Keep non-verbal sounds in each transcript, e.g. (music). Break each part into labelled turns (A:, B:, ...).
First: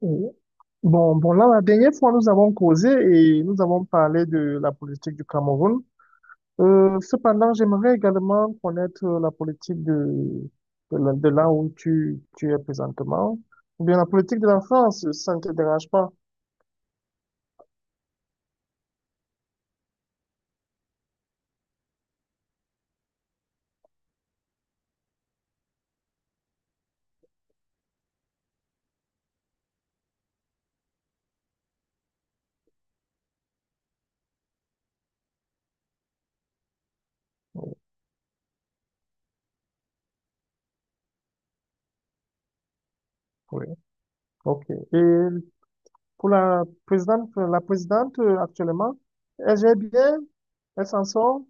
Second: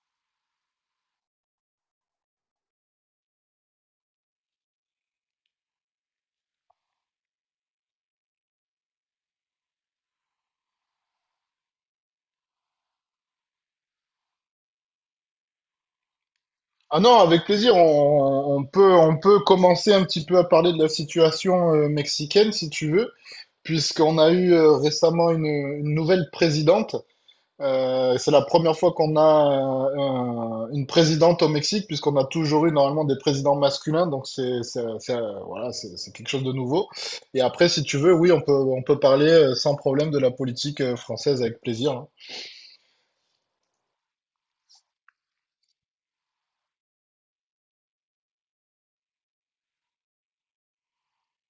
A: Oui. Bon, bon, là, la dernière fois, nous avons causé et nous avons parlé de la politique du Cameroun. Cependant, j'aimerais également connaître la politique de là de là où tu es présentement, ou bien la politique de la France, ça ne te dérange pas.
B: Ah non, avec plaisir, on peut commencer un petit peu à parler de la situation mexicaine si tu veux, puisqu'on a eu récemment une nouvelle présidente. C'est la première fois qu'on a une présidente au Mexique, puisqu'on a toujours eu normalement des présidents masculins, donc c'est quelque chose de nouveau. Et après, si tu veux, oui, on peut parler sans problème de la politique française avec plaisir, hein.
A: Oui, ok. Et pour la présidente actuellement, elle gère bien, elle s'en sort,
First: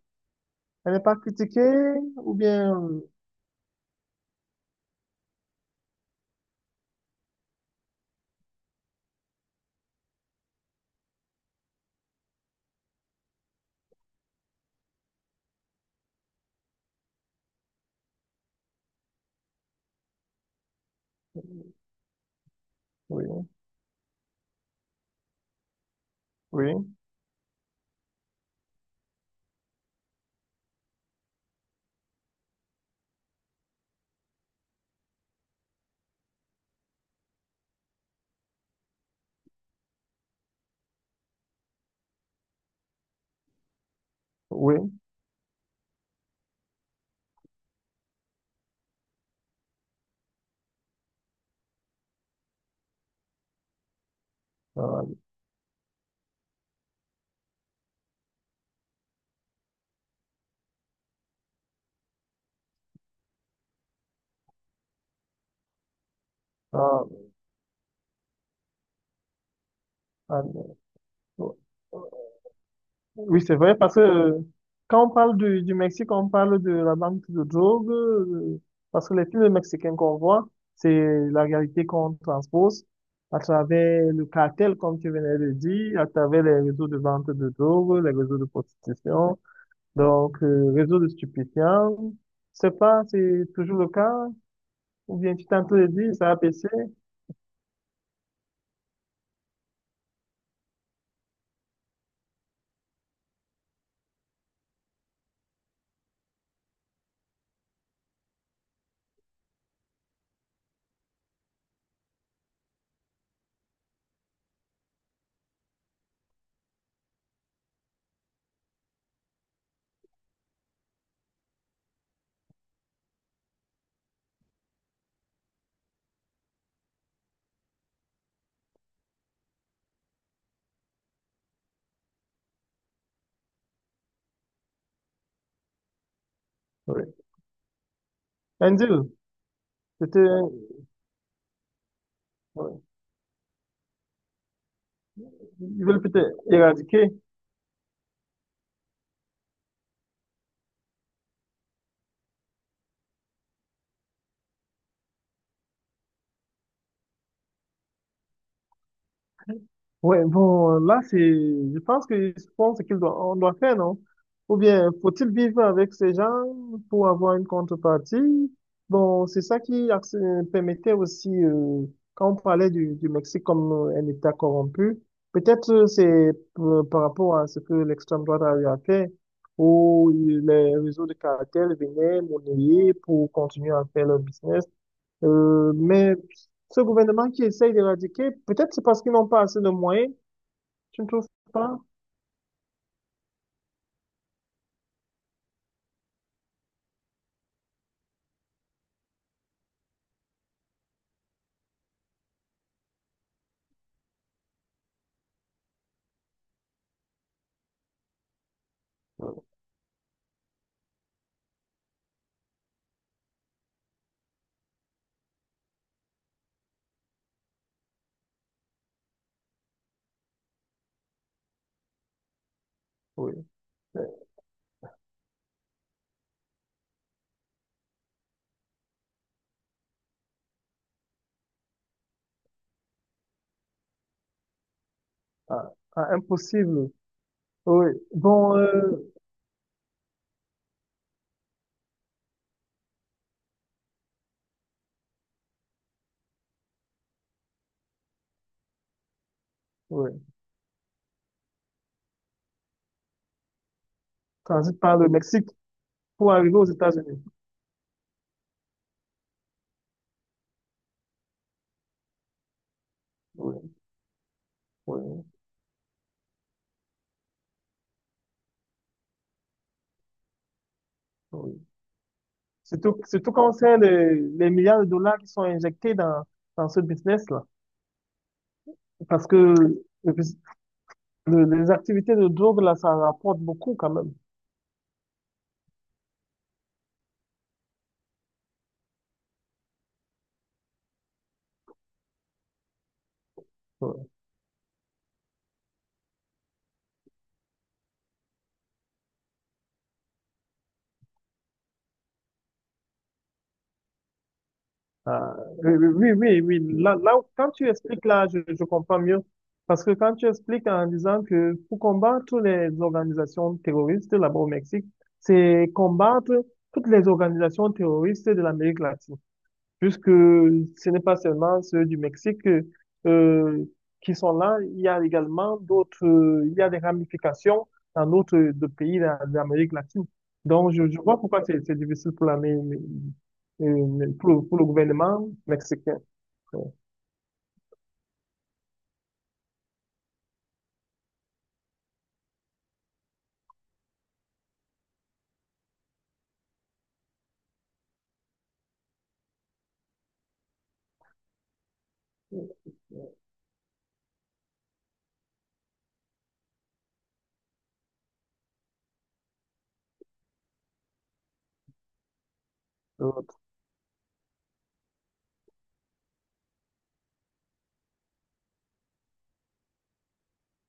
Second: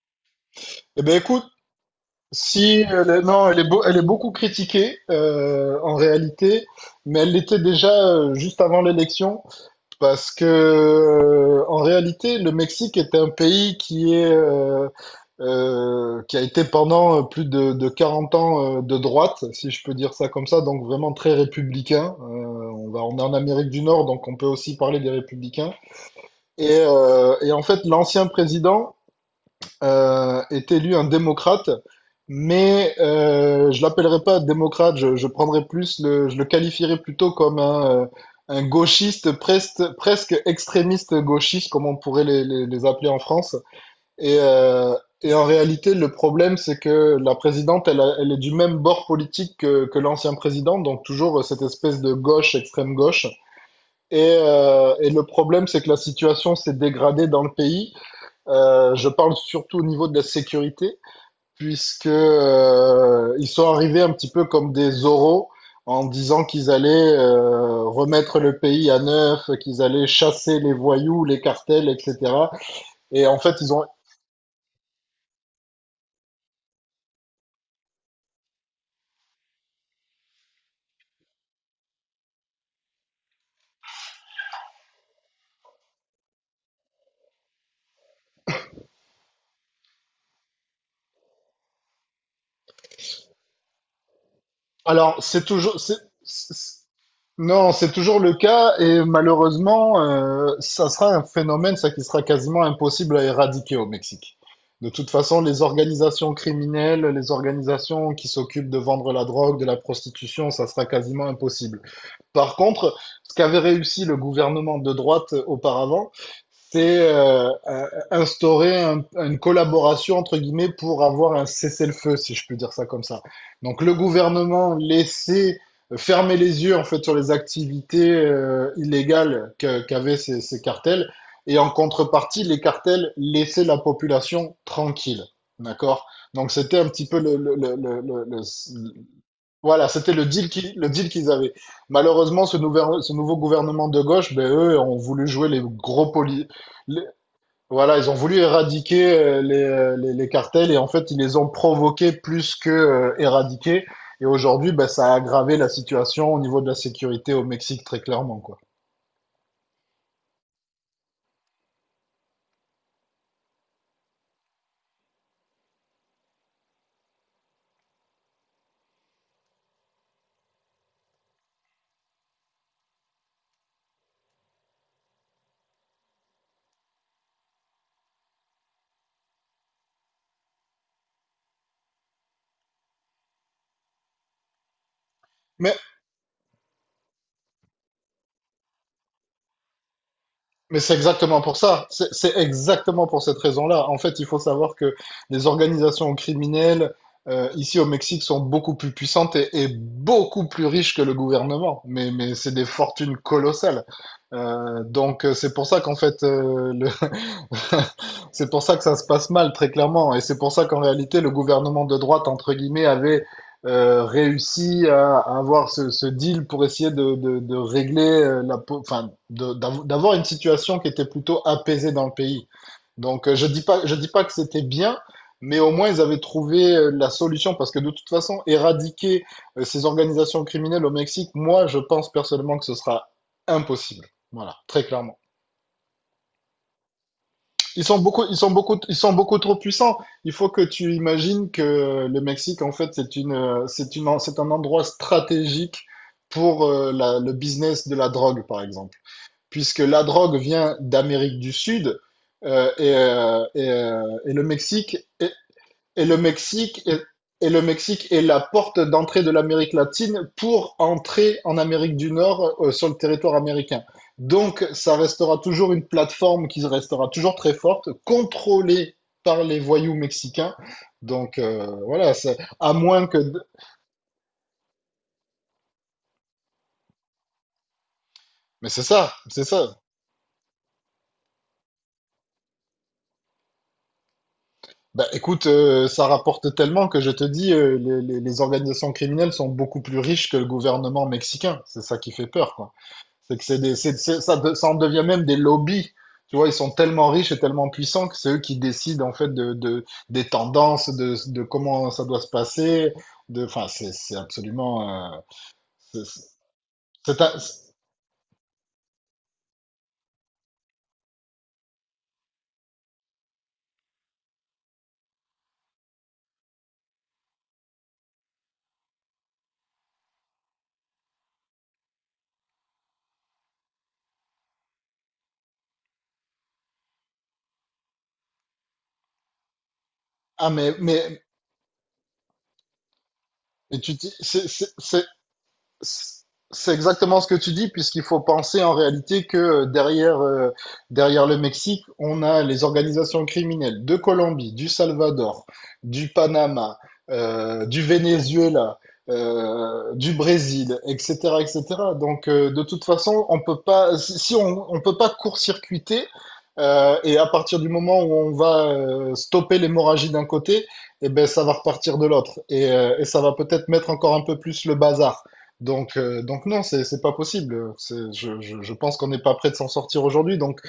A: elle n'est
B: Eh ben
A: pas
B: écoute,
A: critiquée, ou bien,
B: si, non, elle est, elle est beaucoup critiquée en réalité, mais elle l'était déjà juste avant l'élection, parce que en réalité, le Mexique est un pays qui est qui a été pendant plus de 40 ans de droite, si je peux dire ça comme ça, donc vraiment très républicain. On est en
A: oui,
B: Amérique du Nord, donc on peut aussi parler des républicains.
A: oui,
B: Et en fait, l'ancien président est élu un démocrate, mais je l'appellerai pas démocrate, je prendrais je le qualifierais plutôt comme un gauchiste presque, presque extrémiste gauchiste, comme on pourrait les appeler en France. Et,
A: oui.
B: euh, et en réalité, le problème, c'est que la présidente, elle, elle est du même bord politique que l'ancien président, donc toujours cette espèce de gauche, extrême gauche. Et, euh,
A: Ah,
B: et le problème, c'est que la situation s'est dégradée dans le pays. Je parle surtout au niveau de la sécurité, puisque ils sont arrivés un petit peu comme des oraux en disant qu'ils
A: ah,
B: allaient remettre le pays à neuf, qu'ils allaient chasser les
A: ah,
B: voyous, les cartels,
A: ah,
B: etc. Et en
A: oui,
B: fait,
A: c'est
B: ils
A: vrai,
B: ont.
A: parce que quand on parle du Mexique, on parle de la vente de drogue, parce que les films mexicains qu'on voit, c'est la réalité qu'on transpose à travers le cartel, comme tu venais de dire, à travers les réseaux de vente de drogue, les réseaux de prostitution, donc réseaux de stupéfiants. Je sais pas, c'est toujours le cas,
B: Alors,
A: ou bien tu t'entends de
B: c'est-
A: dire, ça a baissé.
B: non, c'est toujours le cas et malheureusement, ça sera un phénomène, ça qui sera quasiment impossible à éradiquer au Mexique. De toute façon, les organisations criminelles, les organisations qui s'occupent de vendre la drogue, de la prostitution, ça sera quasiment impossible. Par contre, ce qu'avait réussi le gouvernement de droite auparavant, c'est instaurer une collaboration entre guillemets pour avoir un cessez-le-feu, si je peux dire ça comme ça. Donc le gouvernement laissait fermer les yeux en fait sur les activités illégales qu'avaient ces cartels et en contrepartie les cartels laissaient la population tranquille. D'accord? Donc c'était un petit peu
A: Oui. Un deal,
B: voilà, c'était
A: c'était,
B: le deal qu'ils avaient. Malheureusement,
A: ouais.
B: ce nouveau gouvernement de gauche, ben eux ont voulu jouer
A: Ils veulent peut-être éradiquer.
B: voilà, ils ont voulu éradiquer les cartels et en fait, ils les ont provoqués plus que éradiqués. Et aujourd'hui, ben, ça a aggravé la situation au niveau de la sécurité au Mexique, très clairement, quoi.
A: Ouais, bon, là, c'est, je pense que, je pense qu'il doit, on doit faire, non? Ou bien, faut-il vivre avec ces gens pour avoir une contrepartie? Bon, c'est ça qui permettait aussi, quand on parlait du Mexique comme un État corrompu, peut-être par rapport à ce que l'extrême droite a eu à faire, où les réseaux de cartels venaient monnayer pour continuer à faire leur business. Euh,
B: Mais,
A: mais ce gouvernement qui essaye d'éradiquer, peut-être c'est parce qu'ils n'ont pas assez de moyens,
B: mais c'est
A: tu ne trouves
B: exactement pour
A: pas?
B: ça. C'est exactement pour cette raison-là. En fait, il faut savoir que les organisations criminelles ici au Mexique sont beaucoup plus puissantes et beaucoup plus riches que le gouvernement. Mais c'est des fortunes colossales. C'est pour ça qu'en fait, (laughs) c'est pour ça que ça se passe
A: Euh,
B: mal, très clairement. Et c'est pour ça qu'en réalité, le gouvernement de droite, entre guillemets, avait réussi à avoir ce deal pour essayer de régler enfin, d'avoir une situation qui était plutôt apaisée dans le pays.
A: Oui.
B: Je
A: Euh,
B: dis pas que c'était bien, mais au moins ils avaient trouvé la solution parce que de toute façon, éradiquer ces organisations criminelles au Mexique, moi, je pense personnellement que ce sera impossible. Voilà, très clairement.
A: ah, ah, impossible. Oui. Bon,
B: Ils sont beaucoup trop puissants. Il faut que tu imagines que le Mexique, en fait, c'est un endroit stratégique pour le business de la drogue, par exemple, puisque la
A: oui.
B: drogue vient d'Amérique du Sud euh, et, euh, et, euh, et le
A: Transit par
B: Mexique
A: le Mexique
B: et le
A: pour arriver aux
B: Mexique est
A: États-Unis.
B: et le Mexique est la porte d'entrée de l'Amérique latine pour entrer en Amérique du Nord sur le territoire
A: Oui,
B: américain. Donc, ça
A: oui,
B: restera toujours une plateforme qui restera toujours très forte, contrôlée par les voyous mexicains. Donc,
A: oui.
B: voilà, c'est- à
A: Surtout,
B: moins que...
A: surtout
B: de-
A: quand on sait les milliards de dollars qui sont injectés dans ce business-là.
B: Mais c'est ça,
A: Parce que
B: c'est ça.
A: le bus- les activités de drogue, là, ça rapporte beaucoup quand même.
B: Bah, écoute, ça rapporte tellement que je te dis, les organisations criminelles sont beaucoup plus riches que le gouvernement mexicain. C'est ça qui fait peur, quoi. C'est que c'est des,
A: Oui.
B: c'est- ça, de- Ça en devient même des lobbies. Tu vois, ils sont tellement riches et tellement puissants que c'est eux qui décident en fait de des tendances, de comment ça doit se passer. De, enfin, c'est absolument.
A: Ah, oui, oui,
B: C'est,
A: oui,
B: c'est
A: oui, oui.
B: c'est un-
A: Quand tu expliques là, je comprends mieux. Parce que quand tu expliques en disant que pour combattre les organisations terroristes là-bas au Mexique, c'est combattre toutes les organisations terroristes de l'Amérique latine, puisque ce n'est pas seulement ceux du Mexique euh, qui sont là, il y a également d'autres, il y a des ramifications dans d'autres pays d'Amérique latine.
B: ah,
A: Donc, je vois
B: mais
A: pourquoi c'est difficile pour la, mais-
B: et tu, dis-
A: pour, pour le gouvernement mexicain. Ouais.
B: c'est exactement ce que tu dis, puisqu'il faut penser en réalité que derrière le Mexique, on a les organisations criminelles de Colombie, du Salvador, du Panama, du Venezuela, du Brésil, etc., etc.
A: Euh,
B: De toute façon, on peut pas, si on, on peut pas court-circuiter, et à partir du moment où on va stopper l'hémorragie d'un côté, eh ben, ça va repartir de l'autre, et ça va
A: l'autre,
B: peut-être mettre encore un peu plus le bazar. Non, c'est pas possible. Je pense qu'on n'est pas prêt de s'en sortir aujourd'hui. Donc,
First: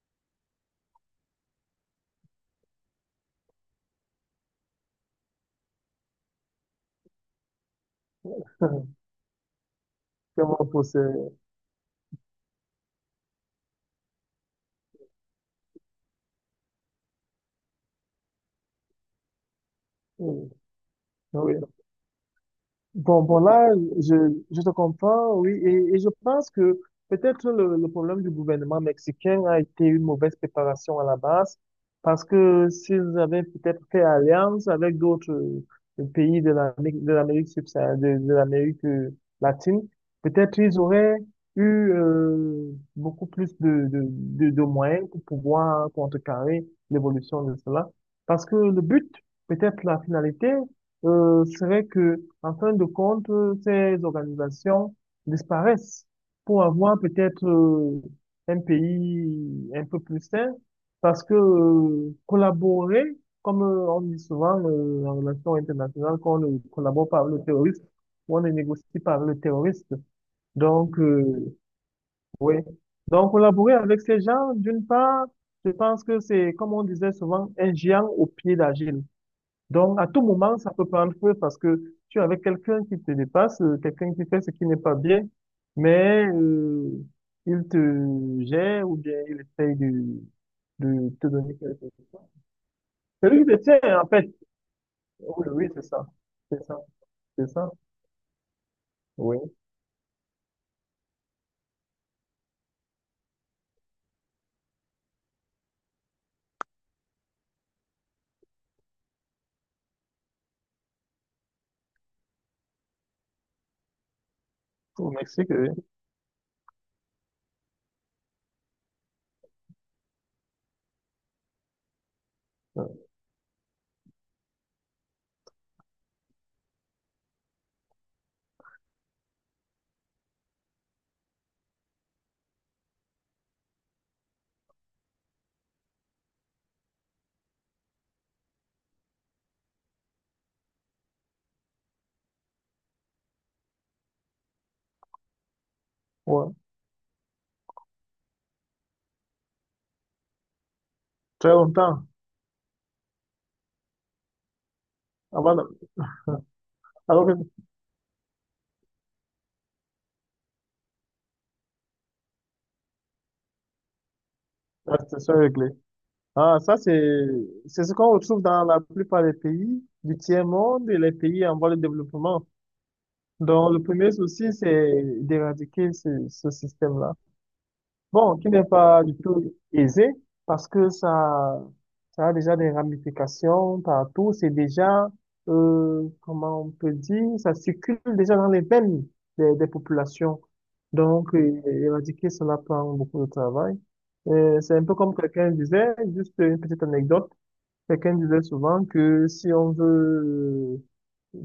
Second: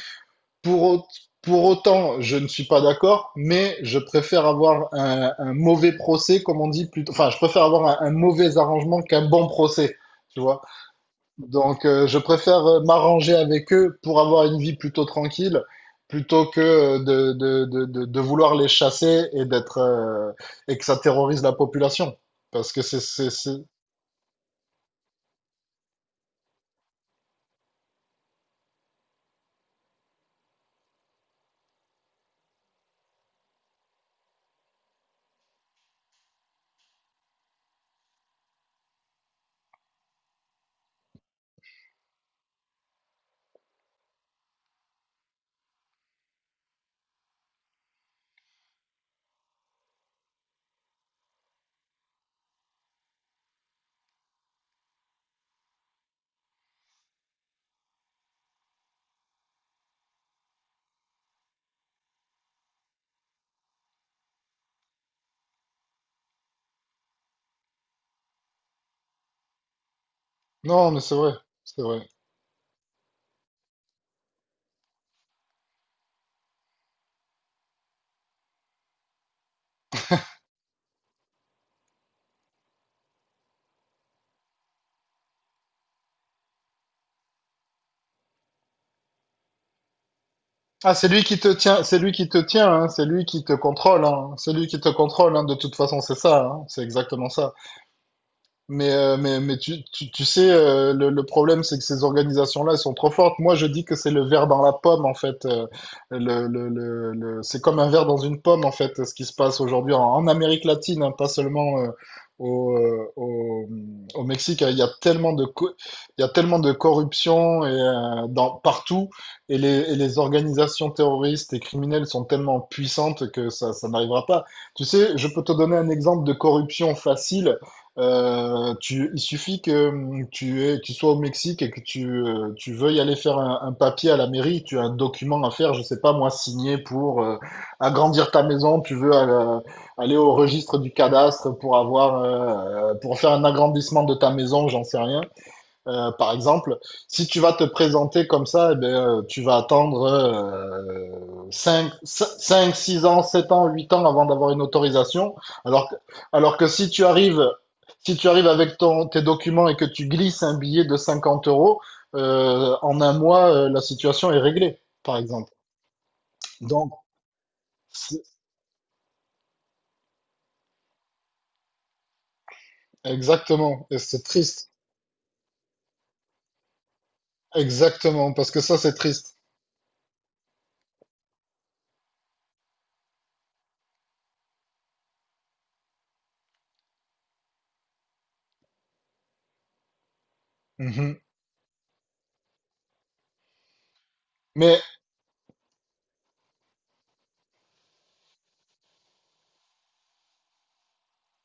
B: pour, au- pour autant, je ne suis pas d'accord, mais je préfère avoir un mauvais procès, comme on dit plutôt. Enfin, je préfère avoir un mauvais
A: (laughs)
B: arrangement qu'un bon procès, tu
A: comment
B: vois.
A: pousser?
B: Je préfère m'arranger avec eux pour avoir une vie plutôt tranquille, plutôt que de vouloir les chasser et d'être
A: Oui,
B: et que ça terrorise la
A: oui.
B: population. Parce que
A: Bon, bon,
B: c'est...
A: là, je, je te comprends, oui, et je pense que peut-être le problème du gouvernement mexicain a été une mauvaise préparation à la base, parce que s'ils avaient peut-être fait alliance avec d'autres pays de l'Amérique subsaharienne, de l'Amérique latine, peut-être ils auraient eu beaucoup plus de moyens pour pouvoir contrecarrer l'évolution de cela, parce que le but, peut-être la finalité serait que, en fin de compte, ces organisations disparaissent pour avoir peut-être un pays un peu plus sain, parce que collaborer, comme on dit souvent en relation internationale, qu'on ne collabore pas avec le terroriste, on ne négocie pas avec le terroriste.
B: Non,
A: Donc,
B: mais c'est vrai, c'est vrai.
A: oui. Donc, collaborer avec ces gens, d'une part, je pense que c'est, comme on disait souvent, un géant au pied d'argile. Donc, à tout moment, ça peut prendre feu parce que tu es avec quelqu'un qui te dépasse, quelqu'un qui fait ce qui n'est pas bien, mais il te gère ou bien il essaye
B: Ah, c'est
A: de
B: lui
A: te
B: qui te
A: donner quelque
B: tient, c'est lui
A: chose.
B: qui te tient, hein, c'est lui
A: C'est lui
B: qui
A: qui
B: te
A: te tient,
B: contrôle,
A: en fait.
B: hein, c'est lui qui te
A: Oh,
B: contrôle, hein,
A: oui,
B: de
A: oui,
B: toute
A: c'est
B: façon,
A: ça.
B: c'est ça, hein,
A: C'est ça.
B: c'est exactement
A: C'est
B: ça.
A: ça.
B: Mais, euh, mais,
A: Oui.
B: mais tu, tu, tu sais, le problème, c'est que ces organisations-là, elles sont trop fortes. Moi, je dis que c'est le verre dans la pomme, en fait. C'est comme un verre dans une pomme, en fait, ce qui se passe aujourd'hui en Amérique latine, hein, pas seulement au, euh, au, au Mexique.
A: Au Mexique, oui.
B: Il y a tellement de corruption partout. Et les organisations terroristes et criminelles sont tellement
A: Ouais.
B: puissantes que ça n'arrivera pas. Tu sais, je peux te donner un exemple de corruption facile. Il suffit que tu sois au Mexique et que tu veuilles aller faire un papier à la mairie, tu as un document à faire, je sais pas moi, signé pour agrandir ta maison, tu veux aller au registre du cadastre pour avoir, pour faire un agrandissement de ta maison, j'en sais rien. Par
A: Ouais.
B: exemple, si tu vas te présenter comme ça, eh ben, tu vas attendre
A: Très longtemps.
B: 5, 6 ans, 7 ans, 8 ans avant d'avoir une autorisation.
A: Avant,
B: Alors que,
A: de-
B: alors que
A: alors que
B: si tu arrives avec tes documents et que tu glisses un billet de 50 euros, en un mois, la situation est réglée,
A: la
B: par
A: situation est
B: exemple.
A: réglée. Ah, ça,
B: Donc,
A: c'est ce qu'on
B: c'est-
A: retrouve dans la plupart des pays du tiers-monde et les pays en voie de développement. Donc, le
B: Exactement, et
A: premier
B: c'est
A: souci,
B: triste.
A: c'est d'éradiquer ce système-là.
B: Exactement,
A: Bon,
B: parce
A: qui
B: que
A: n'est
B: ça, c'est
A: pas du
B: triste.
A: tout aisé parce que ça a déjà des ramifications partout. C'est déjà, comment on peut dire, ça circule déjà dans les veines des populations.
B: Mhm.
A: Donc, éradiquer cela prend beaucoup de travail. C'est
B: Mais
A: un peu comme quelqu'un disait, juste une petite anecdote, quelqu'un disait souvent que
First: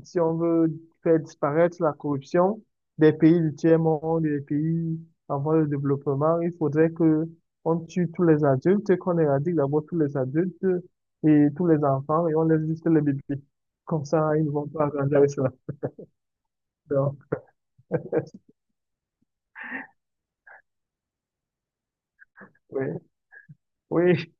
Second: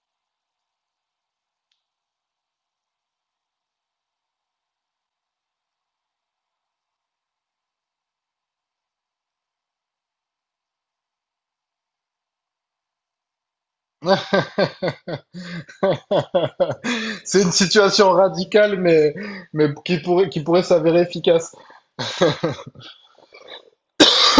A: si on veut faire disparaître la corruption des pays du tiers-monde, des pays en voie de développement, il faudrait que on tue tous les adultes, qu'on éradique d'abord tous les adultes et tous les enfants et on laisse juste les bébés. Comme ça, ils ne vont pas
B: (laughs)
A: grandir avec cela.
B: (laughs)
A: Donc,
B: c'est une situation radicale, mais, qui pourrait s'avérer efficace.
A: oui, oui,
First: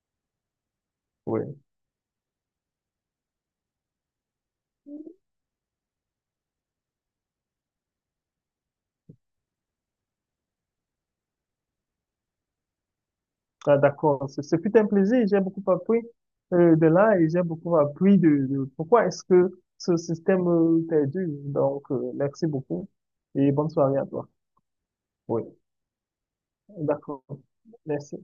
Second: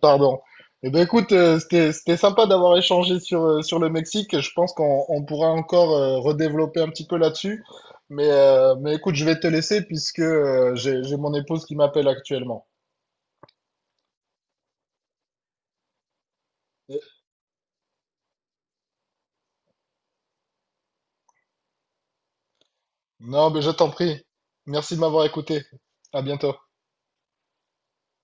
B: Pardon. Eh ben écoute,
A: oui.
B: c'était sympa d'avoir échangé sur, sur le Mexique. Je pense qu'on on pourra encore redévelopper un petit peu là-dessus. Mais écoute, je vais te laisser puisque j'ai mon épouse qui m'appelle actuellement.
A: Ah, d'accord. C'est tout un plaisir. J'ai beaucoup appris de là et j'ai beaucoup appris de pourquoi est-ce que ce système perdure. Donc, merci beaucoup
B: Non,
A: et
B: mais
A: bonne
B: je t'en
A: soirée à
B: prie.
A: toi.
B: Merci de m'avoir
A: Oui.
B: écouté. À bientôt.
A: D'accord. Merci.